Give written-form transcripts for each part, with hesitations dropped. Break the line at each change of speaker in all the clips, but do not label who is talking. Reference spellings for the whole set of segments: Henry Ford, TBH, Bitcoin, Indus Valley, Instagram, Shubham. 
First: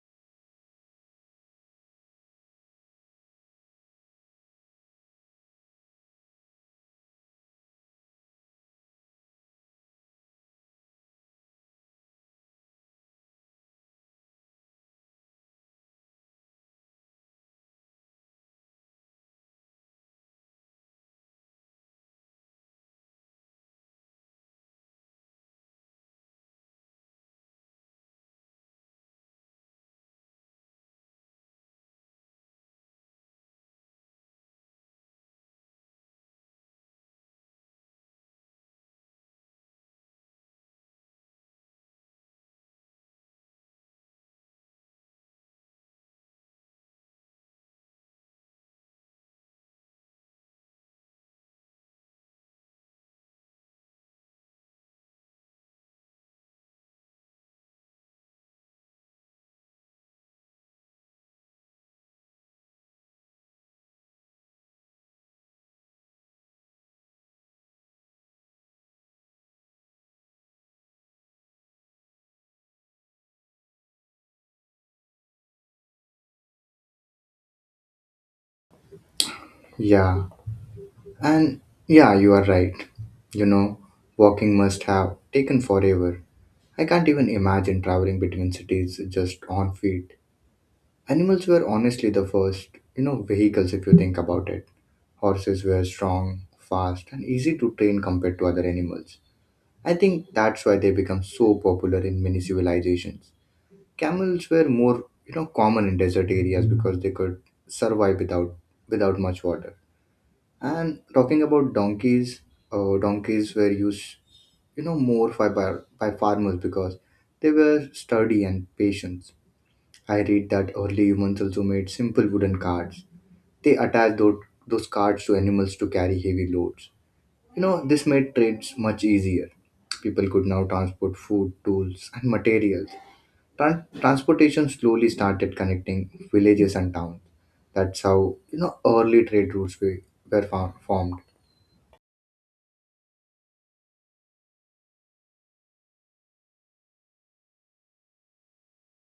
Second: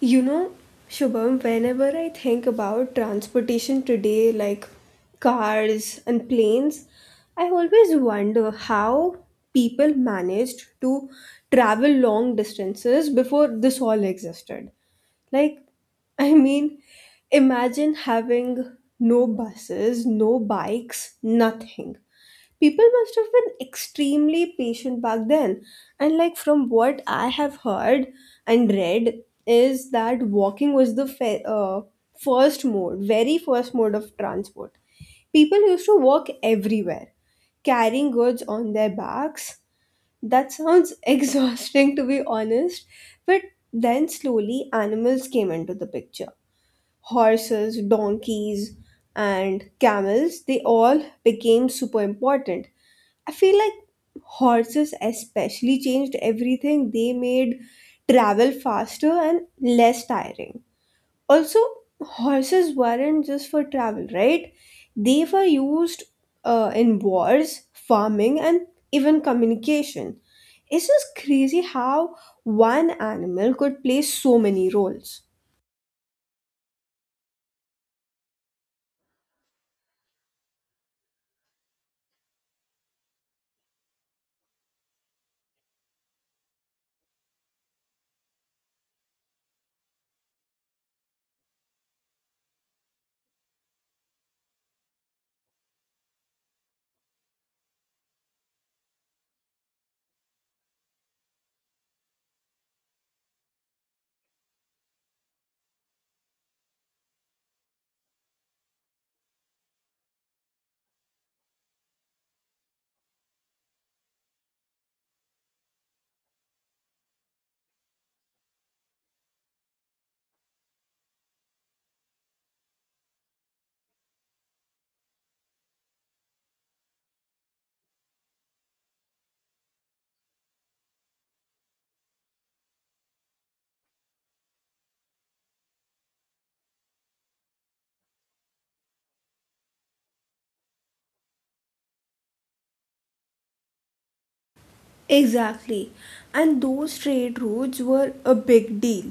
You know, Shubham, whenever I think about transportation today, like cars and planes, I always wonder how people managed to travel long distances before this all existed. Like, I mean, imagine having no buses, no bikes, nothing. People must have been extremely patient back then, and like from what I have heard and read is that walking was the fe- first mode very first mode of transport. People used to walk everywhere carrying goods on their backs. That sounds exhausting to be honest, but then slowly animals came into the picture. Horses, donkeys, and camels, they all became super important. I feel like horses especially changed everything. They made travel faster and less tiring. Also, horses weren't just for travel, right? They were used in wars, farming, and even communication. It's just crazy how one animal could play so many roles.
Yeah, and yeah, you are right. You know, Walking must have taken forever. I can't even imagine traveling between cities just on feet. Animals were honestly the first, vehicles if you think about it. Horses were strong, fast, and easy to train compared to other animals. I think that's why they become so popular in many civilizations. Camels were more, common in desert areas because they could survive without much water. And talking about donkeys, donkeys were used, more by farmers because they were sturdy and patient. I read that early humans also made simple wooden carts. They attached those carts to animals to carry heavy loads. This made trades much easier. People could now transport food, tools, and materials. Transportation slowly started connecting villages and towns. That's how, early trade routes were formed.
Exactly. And those trade routes were a big deal.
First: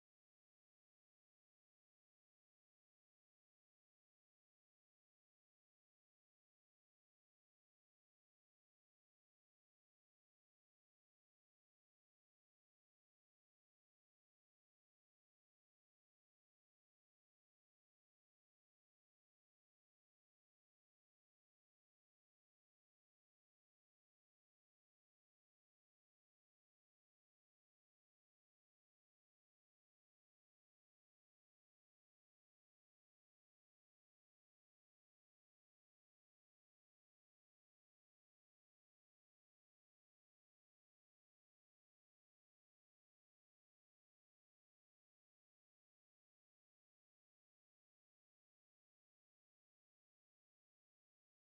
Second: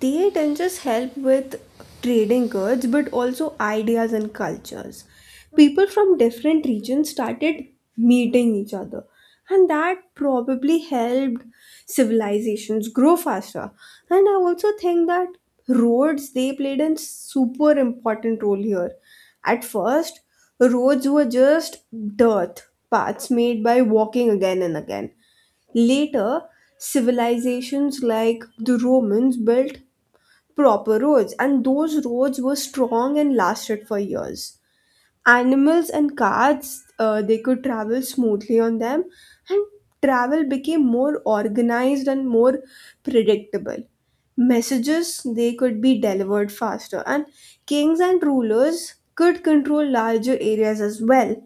They didn't just help with trading goods but also ideas and cultures. People from different regions started meeting each other, and that probably helped civilizations grow faster. And I also think that roads, they played a super important role here. At first, roads were just dirt paths made by walking again and again. Later, civilizations like the Romans built proper roads, and those roads were strong and lasted for years. Animals and carts, they could travel smoothly on them, and travel became more organized and more predictable. Messages, they could be delivered faster, and kings and rulers could control larger areas as well,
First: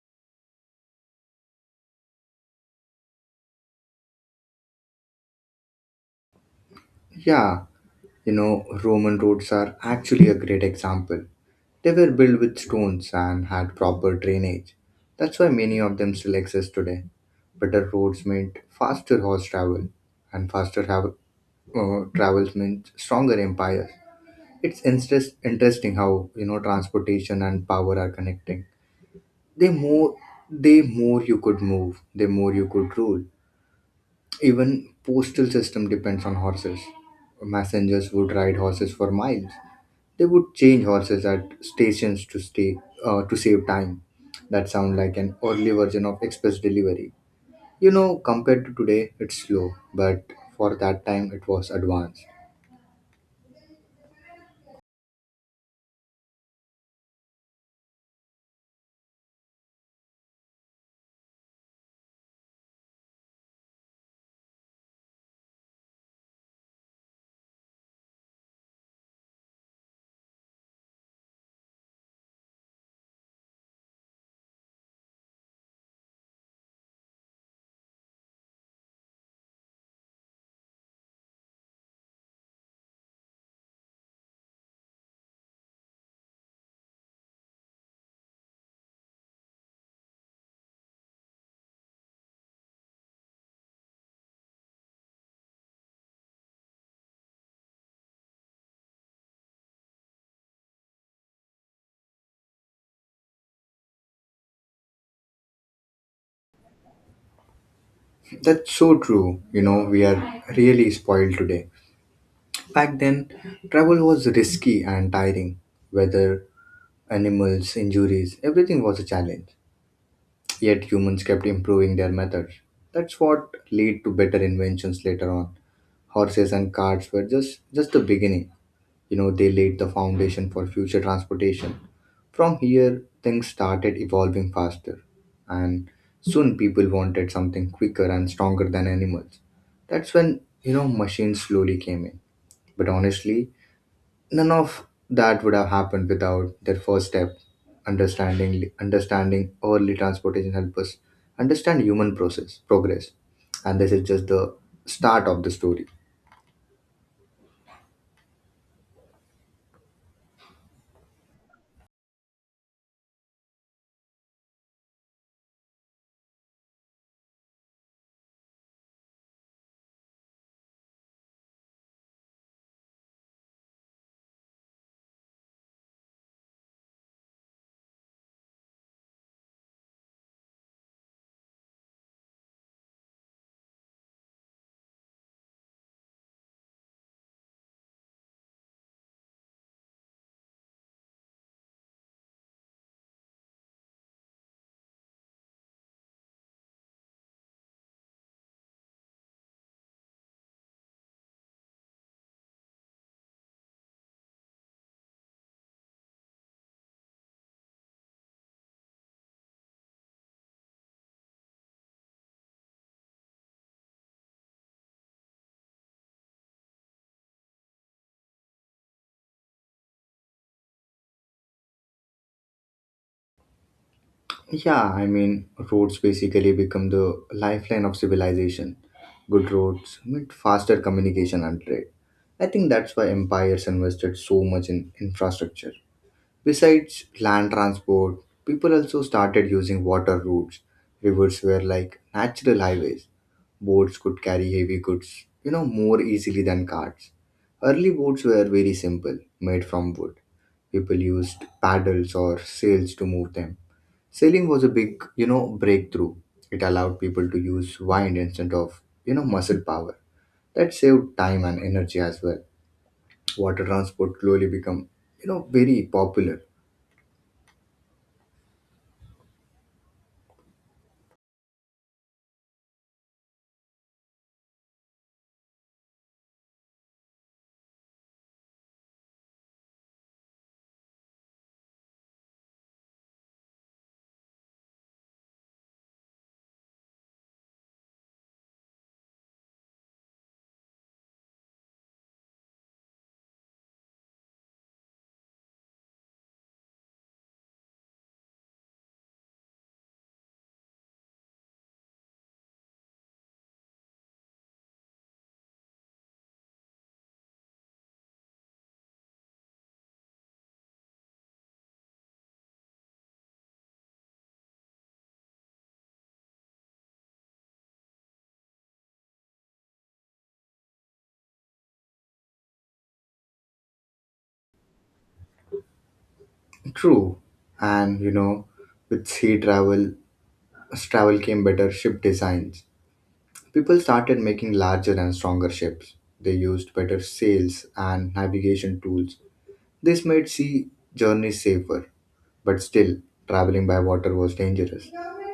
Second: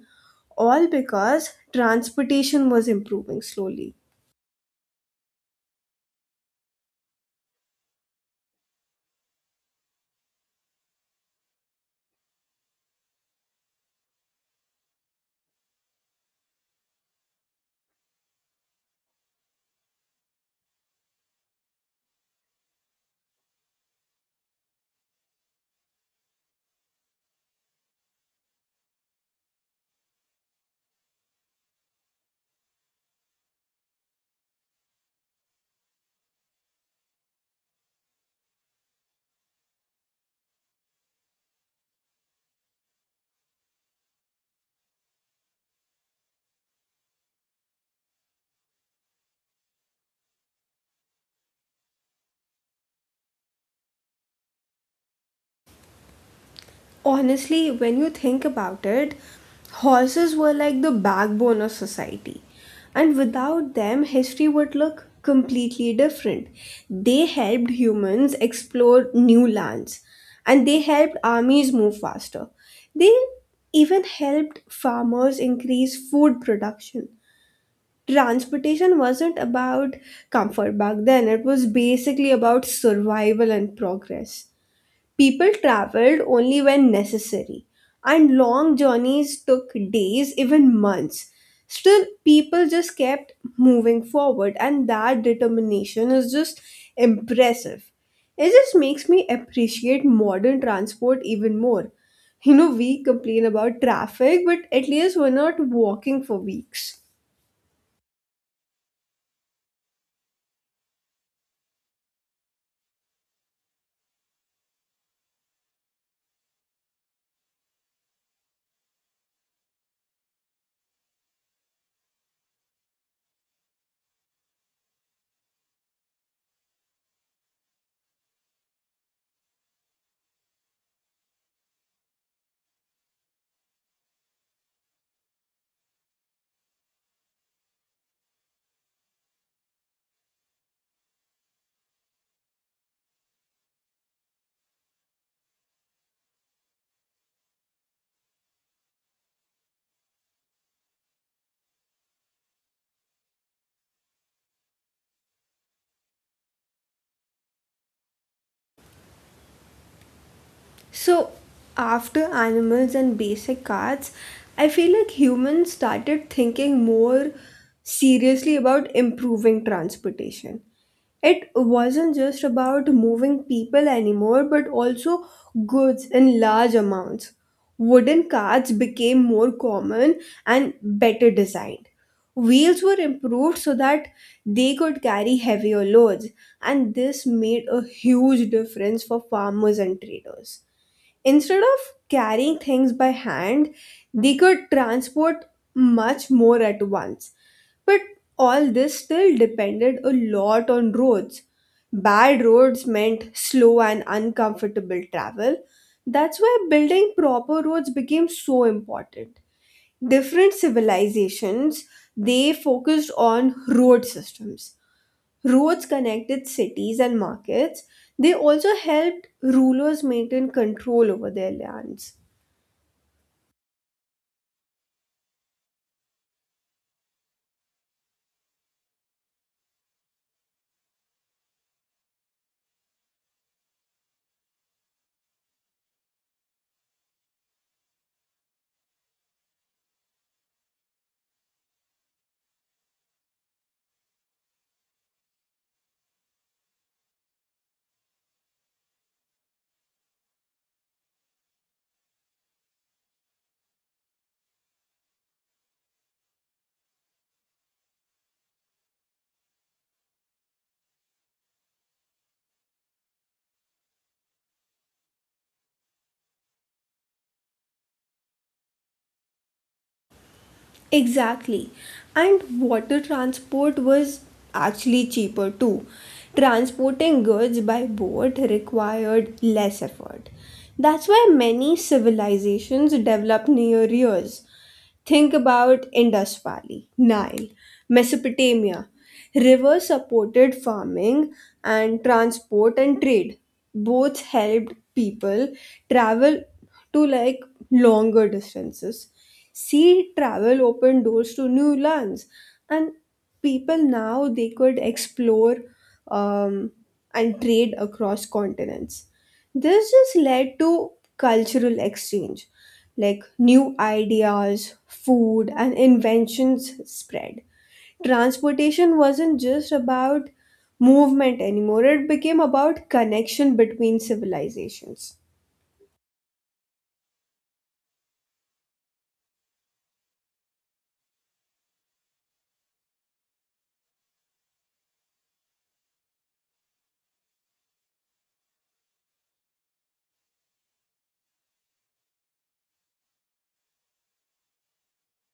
all because transportation was improving slowly.
Yeah. Roman roads are actually a great example. They were built with stones and had proper drainage. That's why many of them still exist today. Better roads meant faster horse travel, and faster travels meant stronger empires. It's interesting how transportation and power are connecting. The more, the more you could move, the more you could rule. Even postal system depends on horses. Messengers would ride horses for miles. They would change horses at stations to save time. That sound like an early version of express delivery. Compared to today, it's slow, but for that time, it was advanced.
Honestly, when you think about it, horses were like the backbone of society. And without them, history would look completely different. They helped humans explore new lands, and they helped armies move faster. They even helped farmers increase food production. Transportation wasn't about comfort back then, it was basically about survival and progress. People traveled only when necessary, and long journeys took days, even months. Still, people just kept moving forward, and that determination is just impressive. It just makes me appreciate modern transport even more. You know, we complain about traffic, but at least we're not walking for weeks.
That's so true. We are really spoiled today. Back then, travel was risky and tiring. Weather, animals, injuries, everything was a challenge. Yet humans kept improving their methods. That's what led to better inventions later on. Horses and carts were just the beginning. They laid the foundation for future transportation. From here, things started evolving faster, and soon people wanted something quicker and stronger than animals. That's when machines slowly came in. But honestly, none of that would have happened without their first step. Understanding early transportation help us understand human process progress. And this is just the start of the story.
So, after animals and basic arts, I feel like humans started thinking more seriously about improving transportation. It wasn't just about moving people anymore, but also goods in large amounts. Wooden carts became more common and better designed. Wheels were improved so that they could carry heavier loads, and this made a huge difference for farmers and traders. Instead of carrying things by hand, they could transport much more at once. But all this still depended a lot on roads. Bad roads meant slow and uncomfortable travel. That's why building proper roads became so important. Different civilizations, they focused on road systems. Roads connected cities and markets. They also helped rulers maintain control over their lands.
Yeah, I mean, roads basically become the lifeline of civilization. Good roads meant faster communication and trade. I think that's why empires invested so much in infrastructure. Besides land transport, people also started using water routes. Rivers were like natural highways. Boats could carry heavy goods, more easily than carts. Early boats were very simple, made from wood. People used paddles or sails to move them. Sailing was a big, breakthrough. It allowed people to use wind instead of, muscle power. That saved time and energy as well. Water transport slowly become, very popular.
Exactly. And water transport was actually cheaper too. Transporting goods by boat required less effort. That's why many civilizations developed near rivers. Think about Indus Valley, Nile, Mesopotamia. Rivers supported farming and transport and trade. Both helped people travel to, like, longer distances. Sea travel opened doors to new lands, and people now, they could explore, um, and trade across continents. This just led to cultural exchange, like new ideas, food, and inventions spread. Transportation wasn't just about movement anymore, it became about connection between civilizations.
True, and with sea travel, as travel came better ship designs. People started making larger and stronger ships. They used better sails and navigation tools. This made sea journeys safer. But still, traveling by water was dangerous.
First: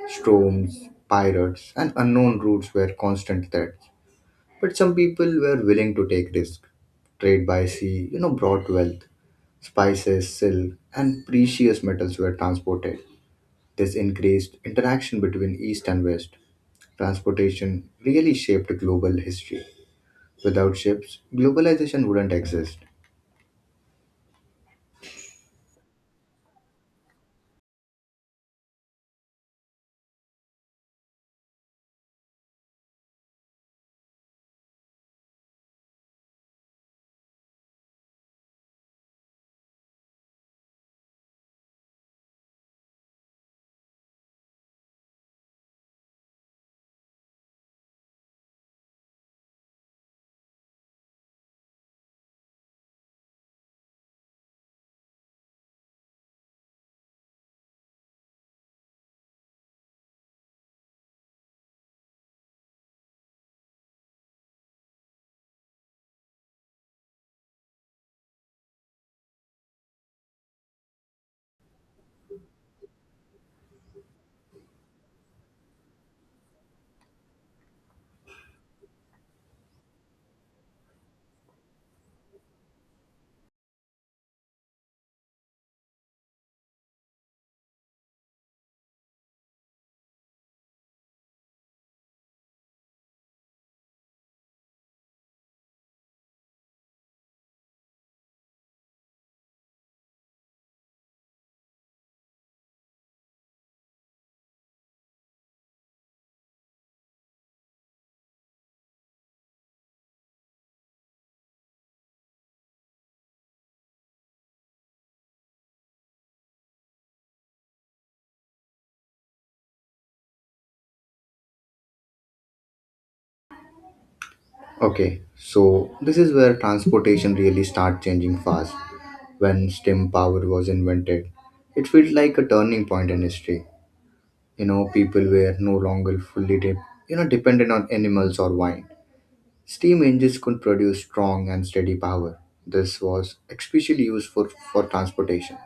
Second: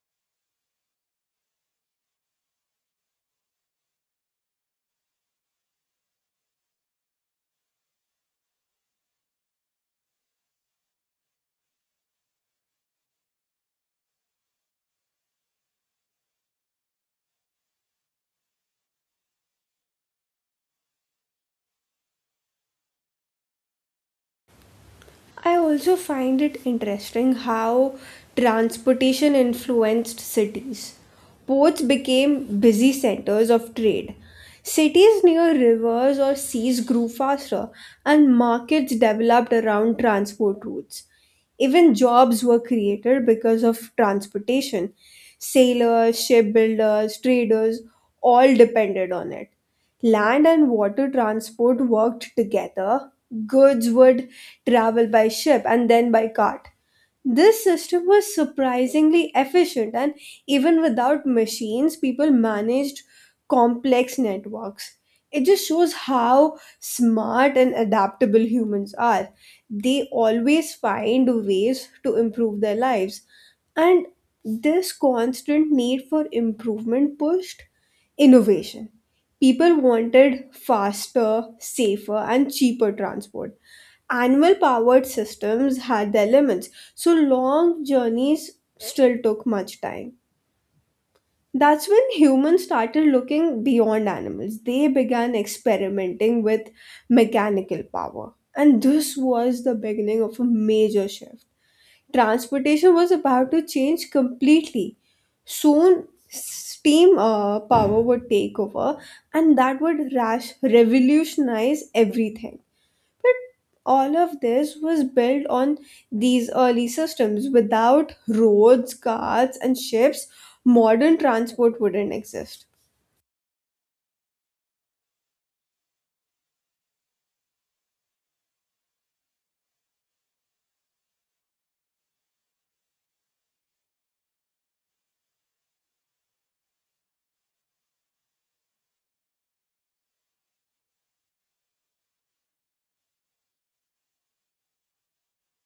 Storms, pirates, and unknown routes were constant threats. But some people were willing to take risks. Trade by sea, brought wealth. Spices, silk, and precious metals were transported. This increased interaction between East and West. Transportation really shaped global history. Without ships, globalization wouldn't exist.
I also find it interesting how transportation influenced cities. Ports became busy centers of trade. Cities near rivers or seas grew faster, and markets developed around transport routes. Even jobs were created because of transportation. Sailors, shipbuilders, traders, all depended on it. Land and water transport worked together. Goods would travel by ship and then by cart. This system was surprisingly efficient, and even without machines, people managed complex networks. It just shows how smart and adaptable humans are. They always find ways to improve their lives. And this constant need for improvement pushed innovation. People wanted faster, safer, and cheaper transport. Animal powered systems had their limits, so long journeys still took much time. That's when humans started looking beyond animals. They began experimenting with mechanical power. And this was the beginning of a major shift. Transportation was about to change completely. Soon, steam power would take over, and that would rash revolutionize everything. But all of this was built on these early systems. Without roads, carts, and ships, modern transport wouldn't exist.
Okay, so this is where transportation really started changing fast. When steam power was invented, it felt like a turning point in history. People were no longer fully dependent on animals or wine. Steam engines could produce strong and steady power. This was especially used for transportation.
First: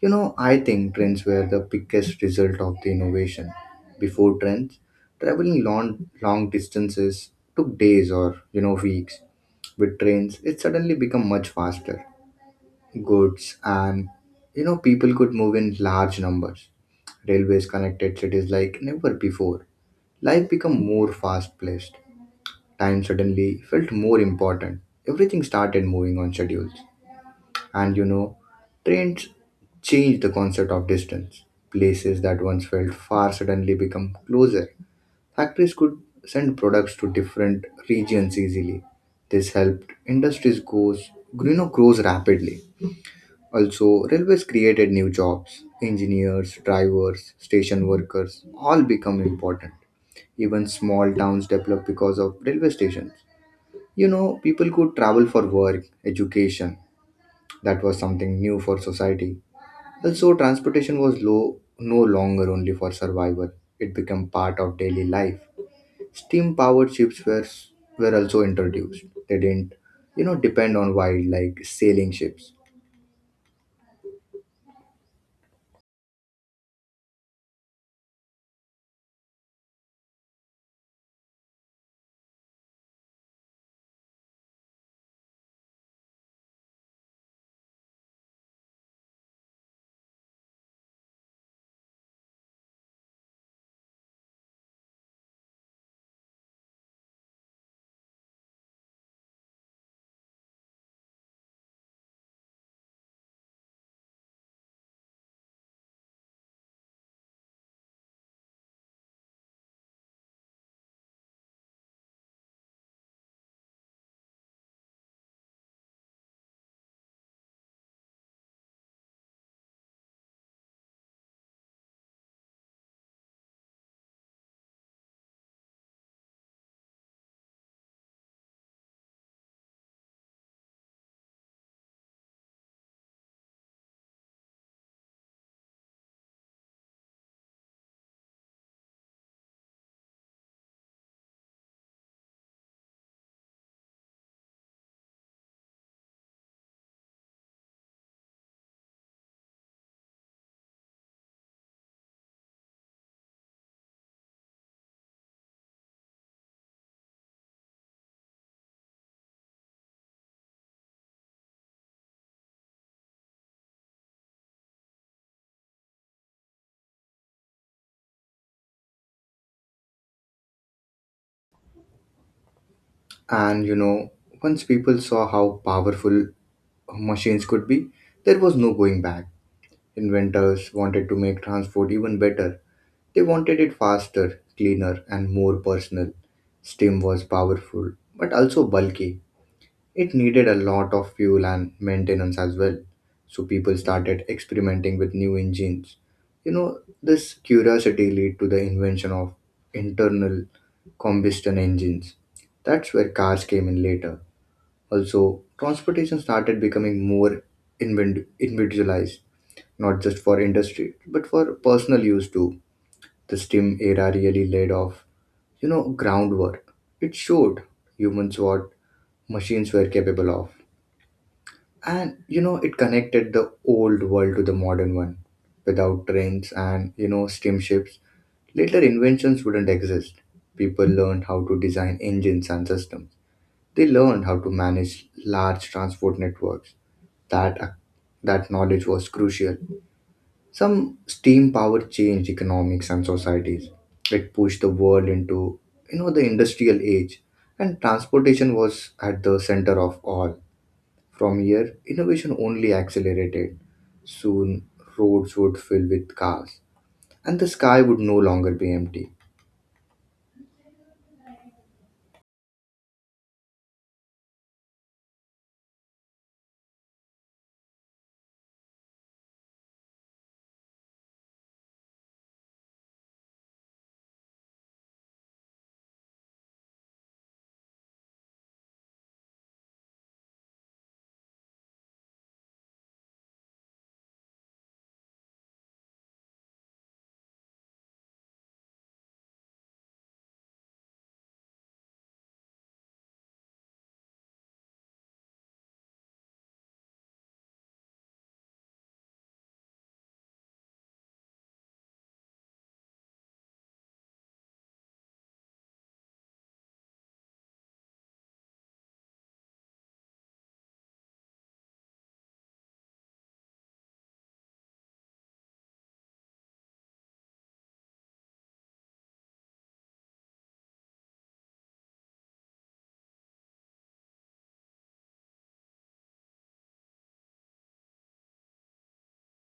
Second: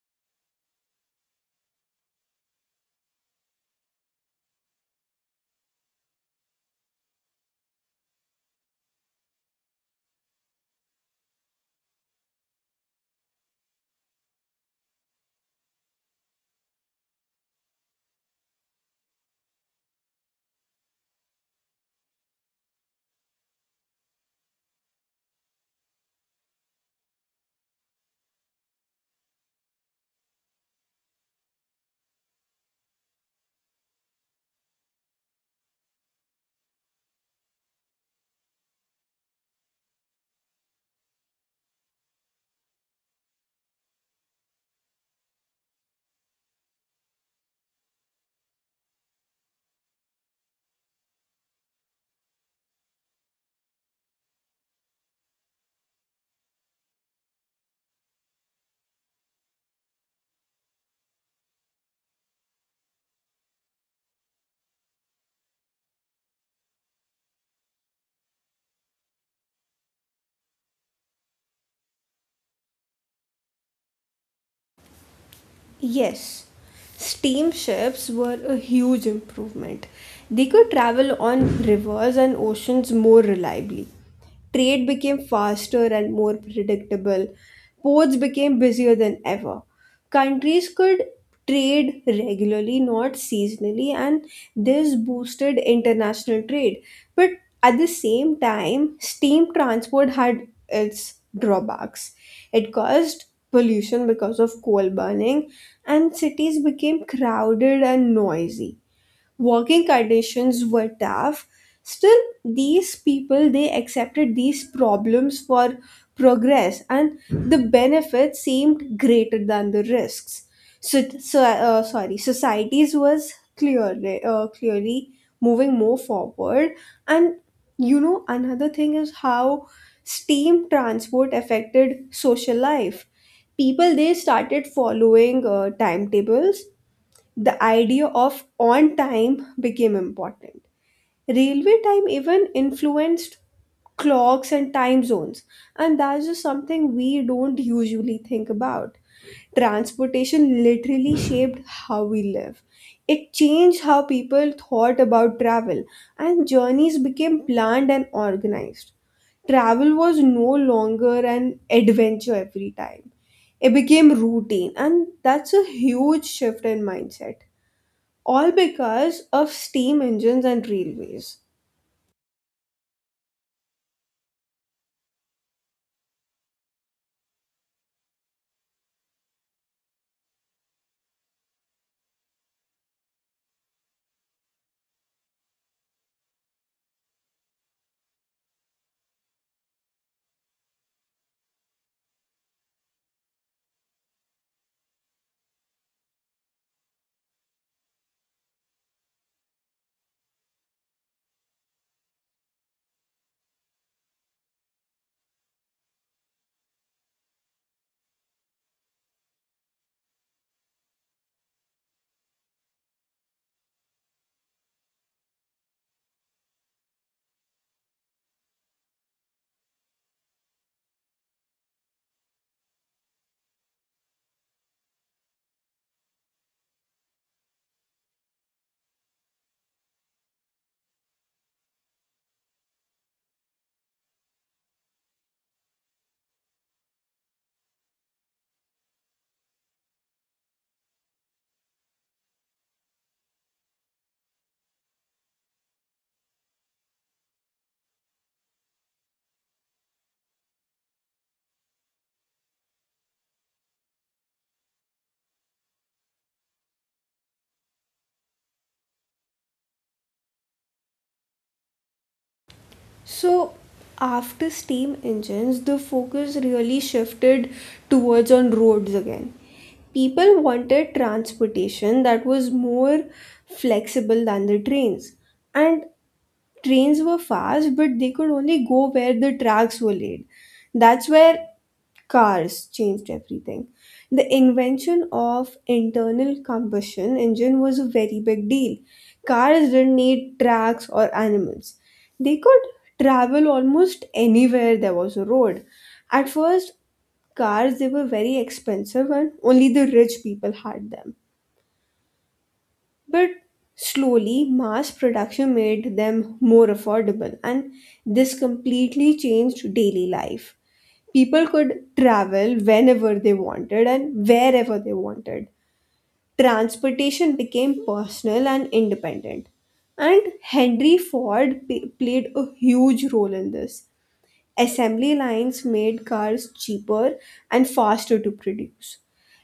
I think trends were the biggest result of the innovation. Before trends, traveling long, long distances took days or, weeks. With trains, it suddenly became much faster. Goods and, people could move in large numbers. Railways connected cities like never before. Life became more fast-paced. Time suddenly felt more important. Everything started moving on schedules. And trains change the concept of distance. Places that once felt far suddenly become closer. Factories could send products to different regions easily. This helped industries grows rapidly. Also, railways created new jobs. Engineers, drivers, station workers all become important. Even small towns developed because of railway stations. People could travel for work, education. That was something new for society. Also, transportation was low no longer only for survival; it became part of daily life. Steam-powered ships were also introduced. They didn't, depend on wild like sailing ships.
Yes, steamships were a huge improvement. They could travel on rivers and oceans more reliably. Trade became faster and more predictable. Ports became busier than ever. Countries could trade regularly, not seasonally, and this boosted international trade. But at the same time, steam transport had its drawbacks. It caused pollution because of coal burning, and cities became crowded and noisy, working conditions were tough. Still, these people, they accepted these problems for progress, and the benefits seemed greater than the risks. So, sorry, societies was clearly moving more forward. And you know, another thing is how steam transport affected social life. People, they started following timetables. The idea of on time became important. Railway time even influenced clocks and time zones, and that's just something we don't usually think about. Transportation literally shaped how we live. It changed how people thought about travel, and journeys became planned and organized. Travel was no longer an adventure every time, it became routine, and that's a huge shift in mindset, all because of steam engines and railways.
And once people saw how powerful machines could be, there was no going back. Inventors wanted to make transport even better. They wanted it faster, cleaner, and more personal. Steam was powerful, but also bulky. It needed a lot of fuel and maintenance as well. So people started experimenting with new engines. This curiosity led to the invention of internal combustion engines. That's where cars came in later. Also, transportation started becoming more individualized, not just for industry, but for personal use too. The STEAM era really laid off, groundwork. It showed humans what machines were capable of. And it connected the old world to the modern one. Without trains and steamships, later inventions wouldn't exist. People learned how to design engines and systems. They learned how to manage large transport networks. That ac- that knowledge was crucial. Some steam power changed economics and societies. It pushed the world into the industrial age, and transportation was at the center of all. From here, innovation only accelerated. Soon, roads would fill with cars, and the sky would no longer be empty.
So after steam engines, the focus really shifted towards on roads again. People wanted transportation that was more flexible than the trains. And trains were fast, but they could only go where the tracks were laid. That's where cars changed everything. The invention of internal combustion engine was a very big deal. Cars didn't need tracks or animals. They could travel almost anywhere there was a road. At first, cars, they were very expensive and only the rich people had them, but slowly, mass production made them more affordable, and this completely changed daily life. People could travel whenever they wanted and wherever they wanted. Transportation became personal and independent. And Henry Ford played a huge role in this. Assembly lines made cars cheaper and faster to produce.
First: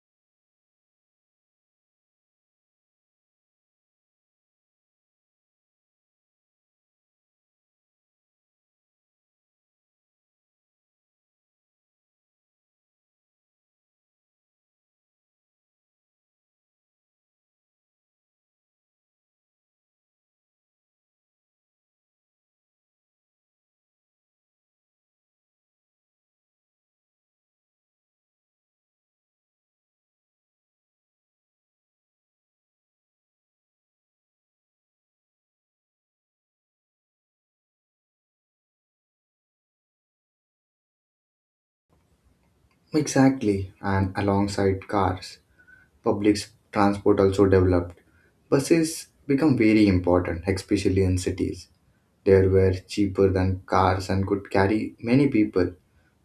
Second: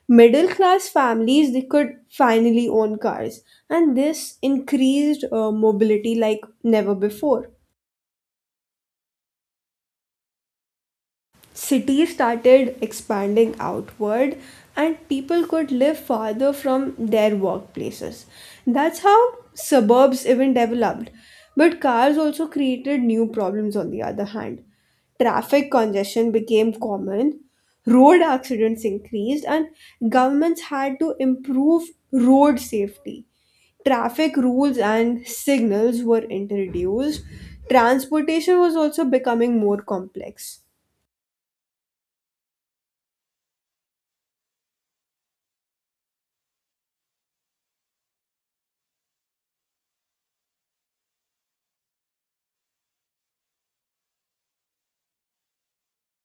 Middle class families, they could finally own cars, and this increased mobility like never before. Cities started expanding outward and people could live farther from their workplaces. That's how suburbs even developed. But cars also created new problems on the other hand. Traffic congestion became common, road accidents increased, and governments had to improve road safety. Traffic rules and signals were introduced, transportation was also becoming more complex.
Exactly, and alongside cars, public transport also developed. Buses become very important, especially in cities. They were cheaper than cars and could carry many people.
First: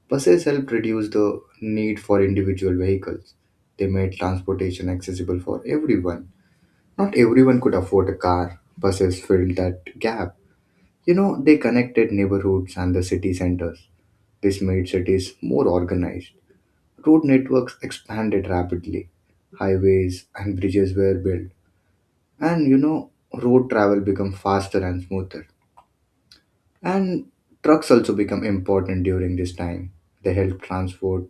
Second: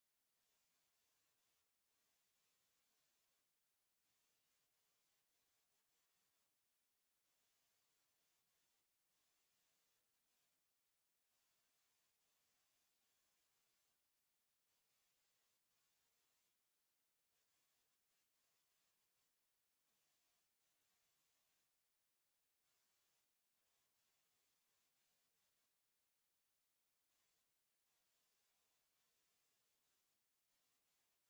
Buses helped reduce the need for individual vehicles. They made transportation accessible for everyone. Not everyone could afford a car. Buses filled that gap. They connected neighborhoods and the city centers. This made cities more organized. Road networks expanded rapidly. Highways and bridges were built. And road travel became faster and smoother. And trucks also become important during this time. They help transport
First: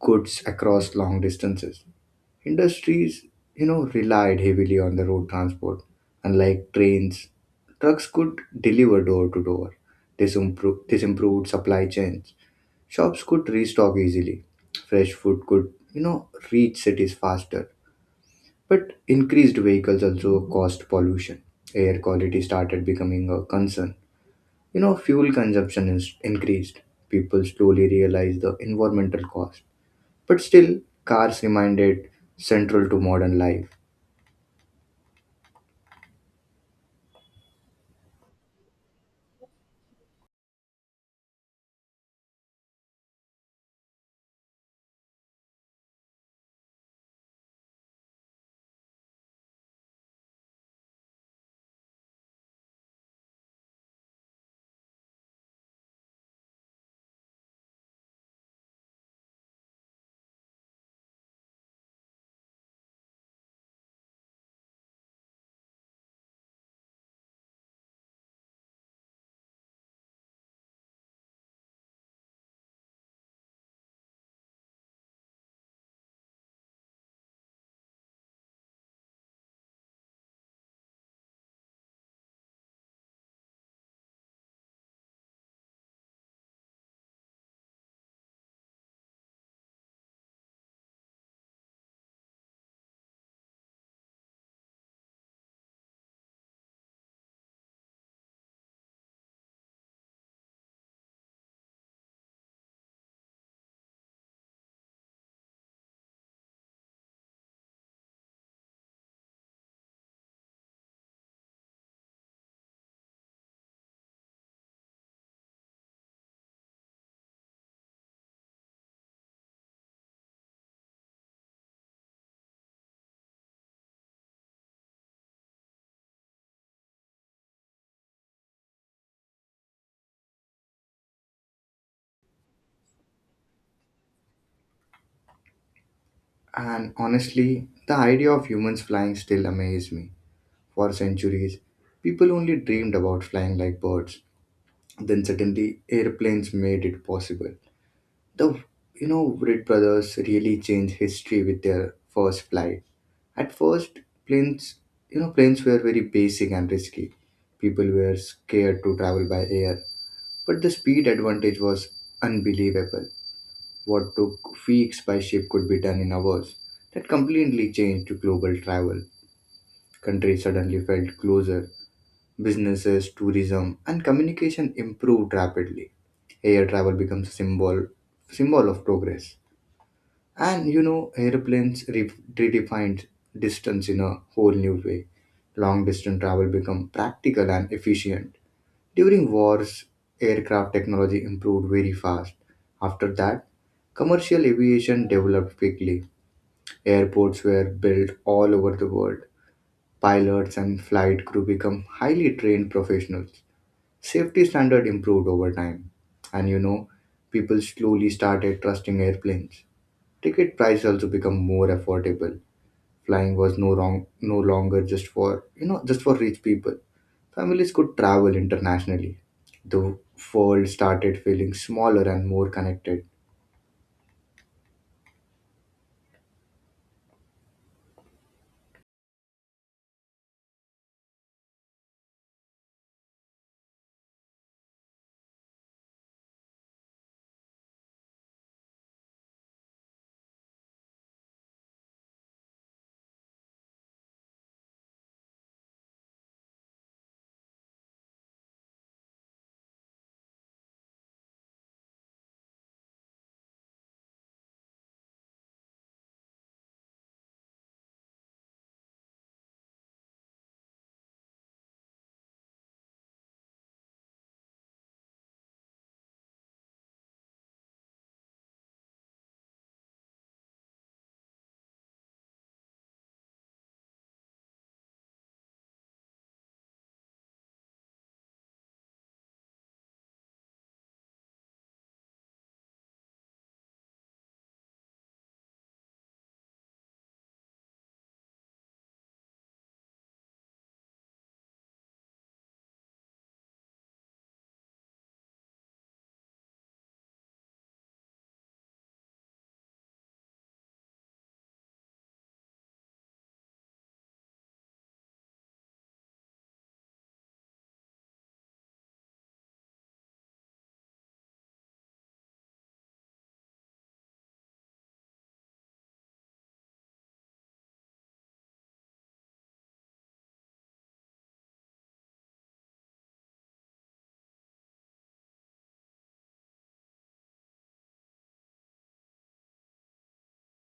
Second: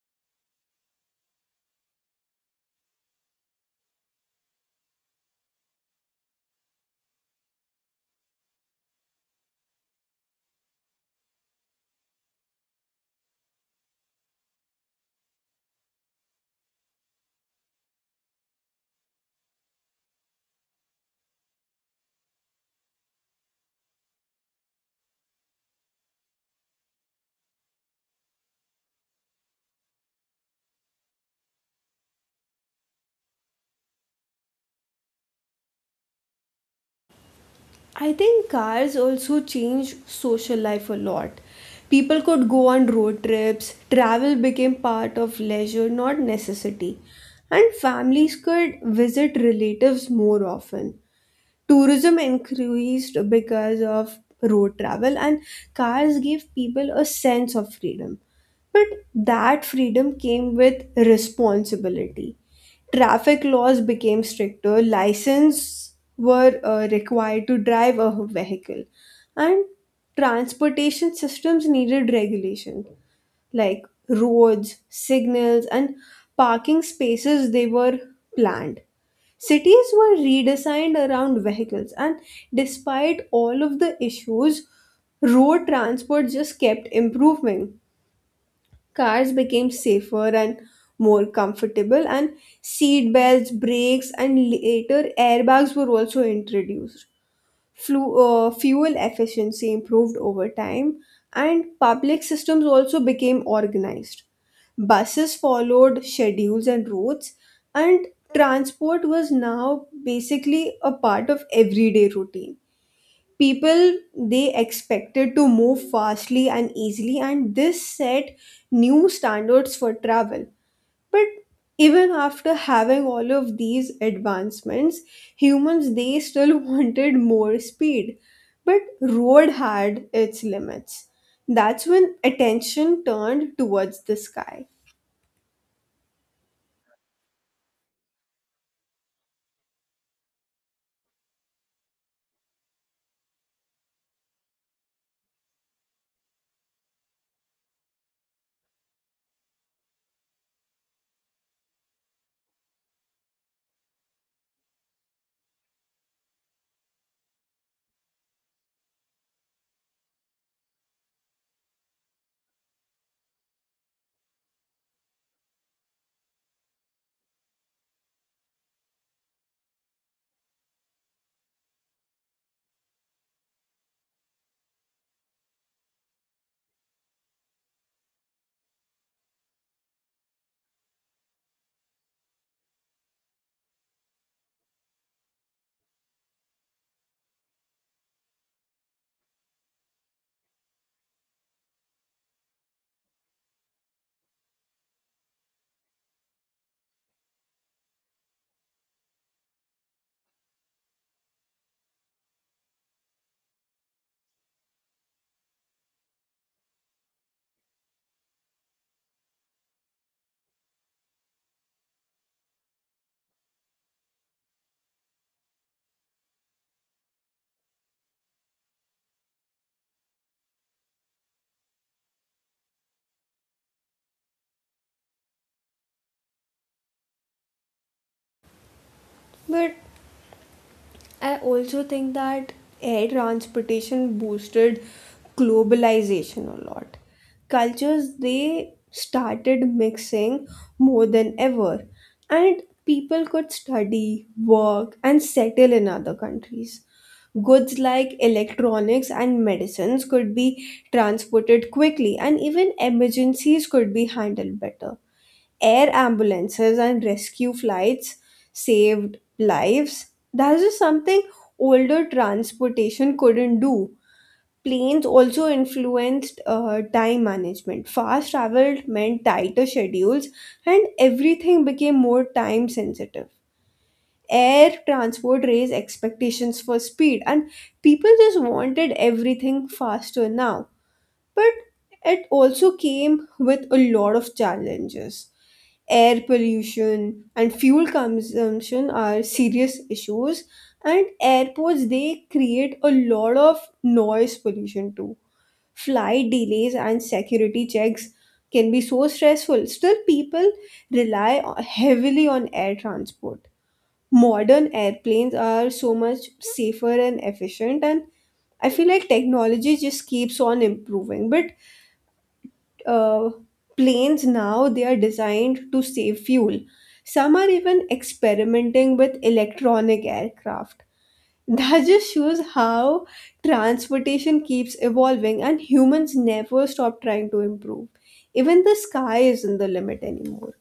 goods across long distances. Industries, relied heavily on the road transport. Unlike trains, trucks could deliver door to door. This improved supply chains. Shops could restock easily. Fresh food could, reach cities faster. But increased vehicles also caused pollution. Air quality started becoming a concern. Fuel consumption is increased. People slowly realized the environmental cost. But still, cars remained central to modern life.
I think cars also changed social life a lot. People could go on road trips, travel became part of leisure, not necessity, and families could visit relatives more often. Tourism increased because of road travel, and cars gave people a sense of freedom. But that freedom came with responsibility. Traffic laws became stricter, license were required to drive a vehicle, and transportation systems needed regulation. Like roads, signals, and parking spaces, they were planned. Cities were redesigned around vehicles, and despite all of the issues, road transport just kept improving. Cars became safer and more comfortable, and seat belts, brakes, and later airbags were also introduced. Fuel efficiency improved over time, and public systems also became organized. Buses followed schedules and routes, and transport was now basically a part of everyday routine. People, they expected to move fastly and easily, and this set new standards for travel. But even after having all of these advancements, humans, they still wanted more speed. But road had its limits. That's when attention turned towards the sky.
And honestly, the idea of humans flying still amazes me. For centuries, people only dreamed about flying like birds. Then suddenly, airplanes made it possible. The Wright brothers really changed history with their first flight. At first, planes you know planes were very basic and risky. People were scared to travel by air, but the speed advantage was unbelievable. What took weeks by ship could be done in hours. That completely changed global travel. Countries suddenly felt closer. Businesses, tourism, and communication improved rapidly. Air travel becomes a symbol of progress. And airplanes redefined distance in a whole new way. Long distance travel become practical and efficient during wars, aircraft technology improved very fast. After that, commercial aviation developed quickly. Airports were built all over the world. Pilots and flight crew become highly trained professionals. Safety standard improved over time. And people slowly started trusting airplanes. Ticket price also become more affordable. Flying was no longer just for just for rich people. Families could travel internationally. The world started feeling smaller and more connected.
But I also think that air transportation boosted globalization a lot. Cultures, they started mixing more than ever, and people could study, work, and settle in other countries. Goods like electronics and medicines could be transported quickly, and even emergencies could be handled better. Air ambulances and rescue flights saved lives. That's just something older transportation couldn't do. Planes also influenced time management. Fast travel meant tighter schedules, and everything became more time sensitive. Air transport raised expectations for speed, and people just wanted everything faster now. But it also came with a lot of challenges. Air pollution and fuel consumption are serious issues, and airports, they create a lot of noise pollution too. Flight delays and security checks can be so stressful. Still, people rely heavily on air transport. Modern airplanes are so much safer and efficient, and I feel like technology just keeps on improving. But uh, planes now, they are designed to save fuel. Some are even experimenting with electronic aircraft. That just shows how transportation keeps evolving and humans never stop trying to improve. Even the sky isn't the limit anymore.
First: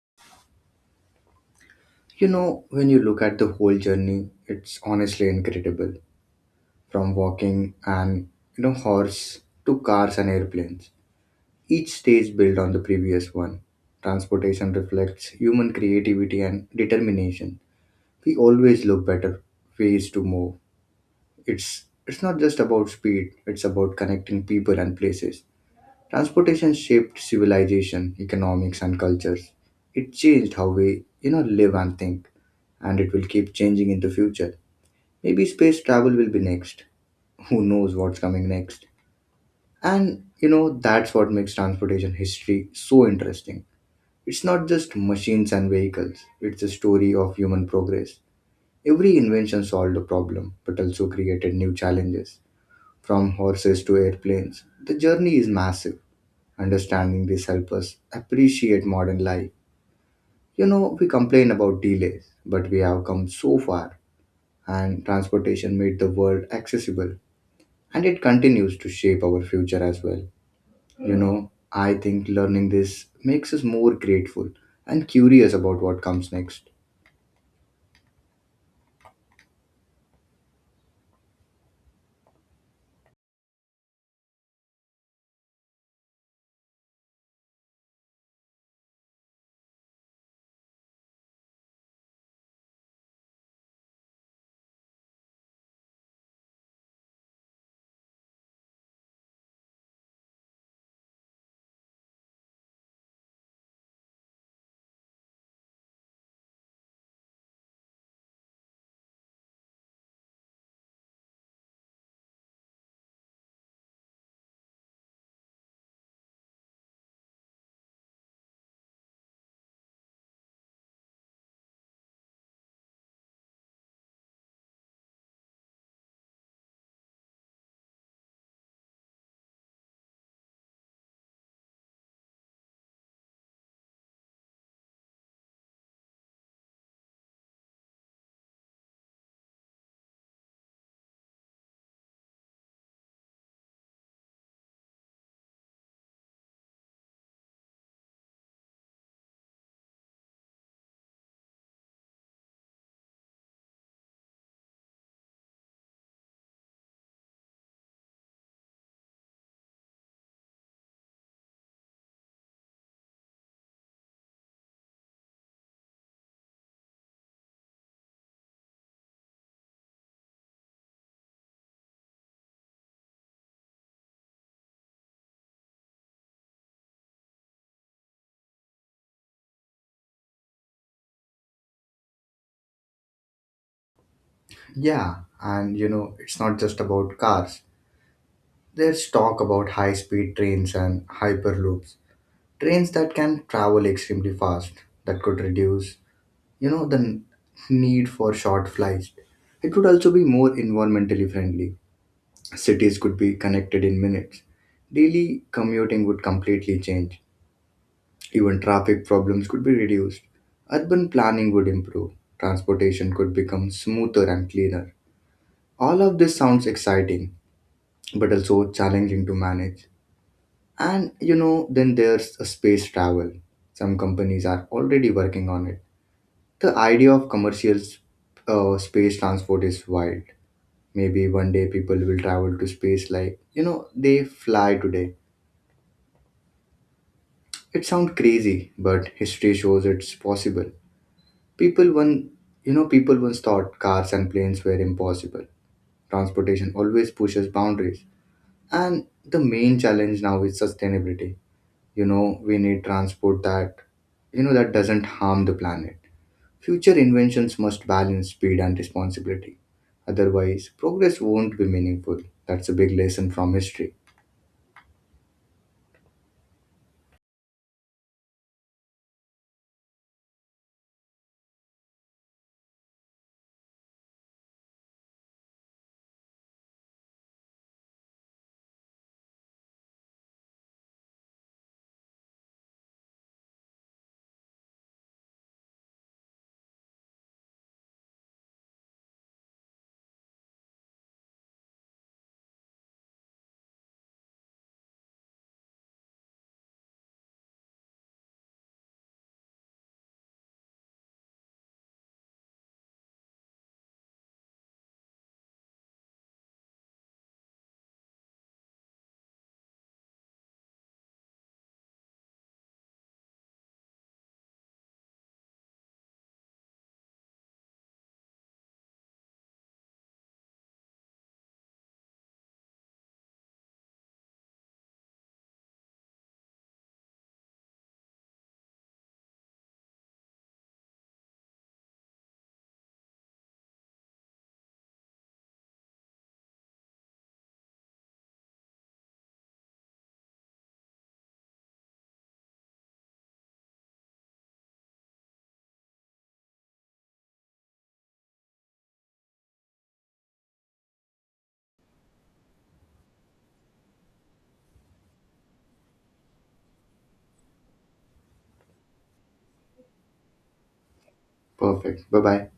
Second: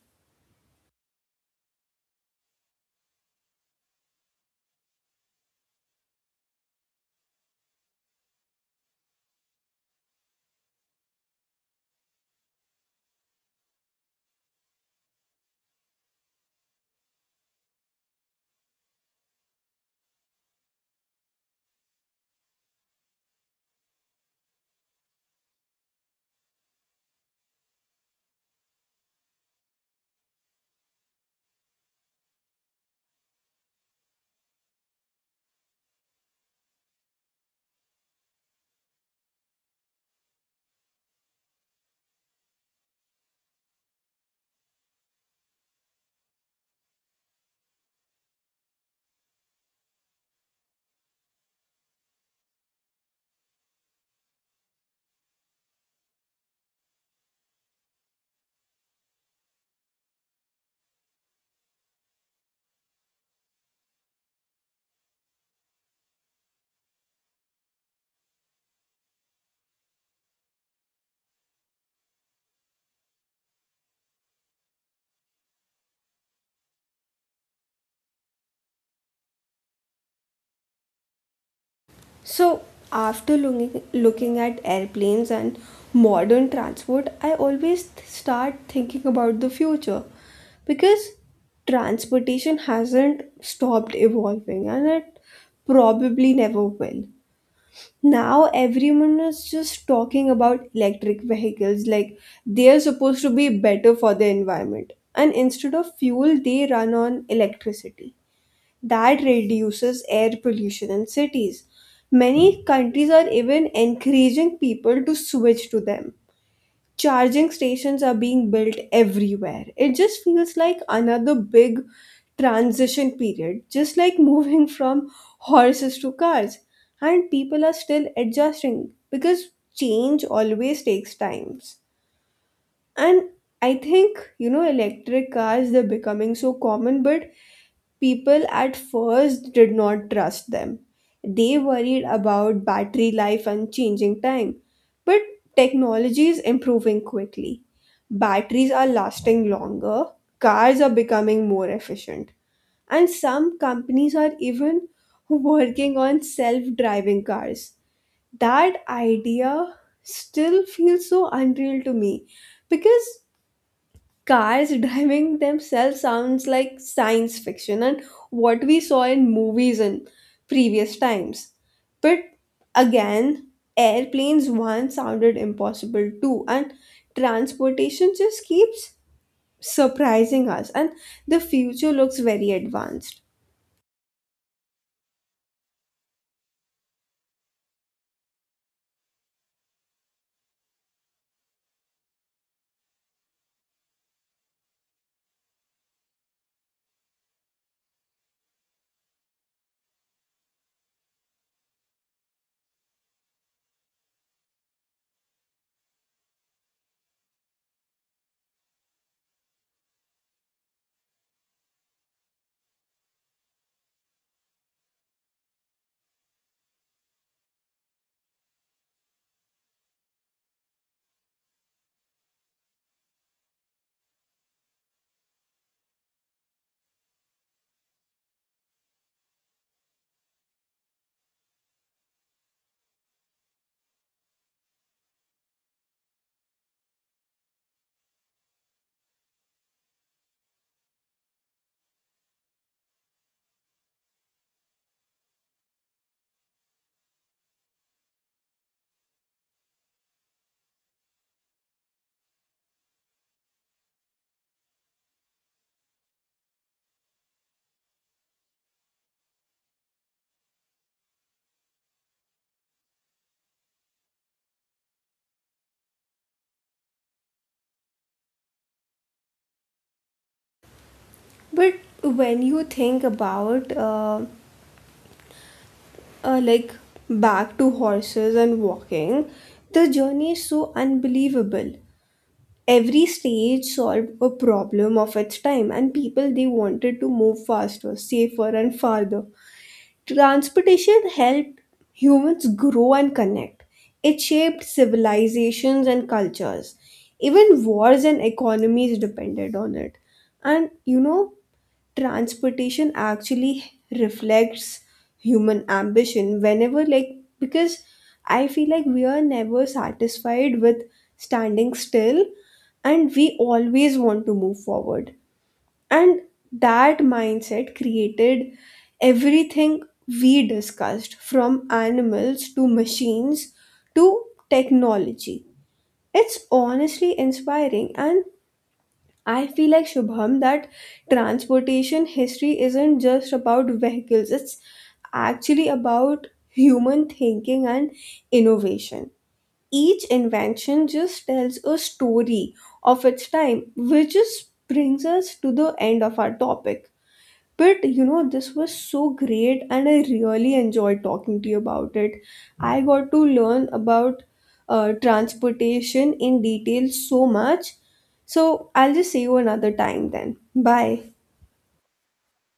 When you look at the whole journey, it's honestly incredible. From walking and, horse to cars and airplanes. Each stage built on the previous one. Transportation reflects human creativity and determination. We always look better ways to move. It's not just about speed, it's about connecting people and places. Transportation shaped civilization, economics, and cultures. It changed how we, live and think, and it will keep changing in the future. Maybe space travel will be next. Who knows what's coming next? And that's what makes transportation history so interesting. It's not just machines and vehicles, it's a story of human progress. Every invention solved a problem, but also created new challenges. From horses to airplanes, the journey is massive. Understanding this helps us appreciate modern life. We complain about delays, but we have come so far, and transportation made the world accessible, and it continues to shape our future as well. I think learning this makes us more grateful and curious about what comes next.
So, after looking at airplanes and modern transport, I always start thinking about the future because transportation hasn't stopped evolving and it probably never will. Now, everyone is just talking about electric vehicles. Like, they are supposed to be better for the environment, and instead of fuel, they run on electricity. That reduces air pollution in cities. Many countries are even encouraging people to switch to them. Charging stations are being built everywhere. It just feels like another big transition period, just like moving from horses to cars. And people are still adjusting because change always takes times. And I think, you know, electric cars, they're becoming so common, but people at first did not trust them. They worried about battery life and changing time. But technology is improving quickly. Batteries are lasting longer, cars are becoming more efficient, and some companies are even working on self driving cars. That idea still feels so unreal to me because cars driving themselves sounds like science fiction and what we saw in movies in previous times. But again, airplanes once sounded impossible too, and transportation just keeps surprising us, and the future looks very advanced.
Yeah, and it's not just about cars. There's talk about high speed trains and hyperloops, trains that can travel extremely fast, that could reduce the need for short flights. It would also be more environmentally friendly. Cities could be connected in minutes. Daily commuting would completely change. Even traffic problems could be reduced. Urban planning would improve. Transportation could become smoother and cleaner. All of this sounds exciting, but also challenging to manage. And then there's a space travel. Some companies are already working on it. The idea of commercial space transport is wild. Maybe one day people will travel to space like, they fly today. It sounds crazy, but history shows it's possible. People once thought cars and planes were impossible. Transportation always pushes boundaries. And the main challenge now is sustainability. We need transport that doesn't harm the planet. Future inventions must balance speed and responsibility. Otherwise, progress won't be meaningful. That's a big lesson from history.
But when you think about like back to horses and walking, the journey is so unbelievable. Every stage solved a problem of its time, and people, they wanted to move faster, safer, and farther. Transportation helped humans grow and connect. It shaped civilizations and cultures. Even wars and economies depended on it. And you know, transportation actually reflects human ambition. Whenever, like, because I feel like we are never satisfied with standing still, and we always want to move forward, and that mindset created everything we discussed, from animals to machines to technology. It's honestly inspiring, and I feel like, Shubham, that transportation history isn't just about vehicles, it's actually about human thinking and innovation. Each invention just tells a story of its time, which just brings us to the end of our topic. But you know, this was so great, and I really enjoyed talking to you about it. I got to learn about transportation in detail so much. So I'll just see you another time then. Bye.
Perfect. Bye bye.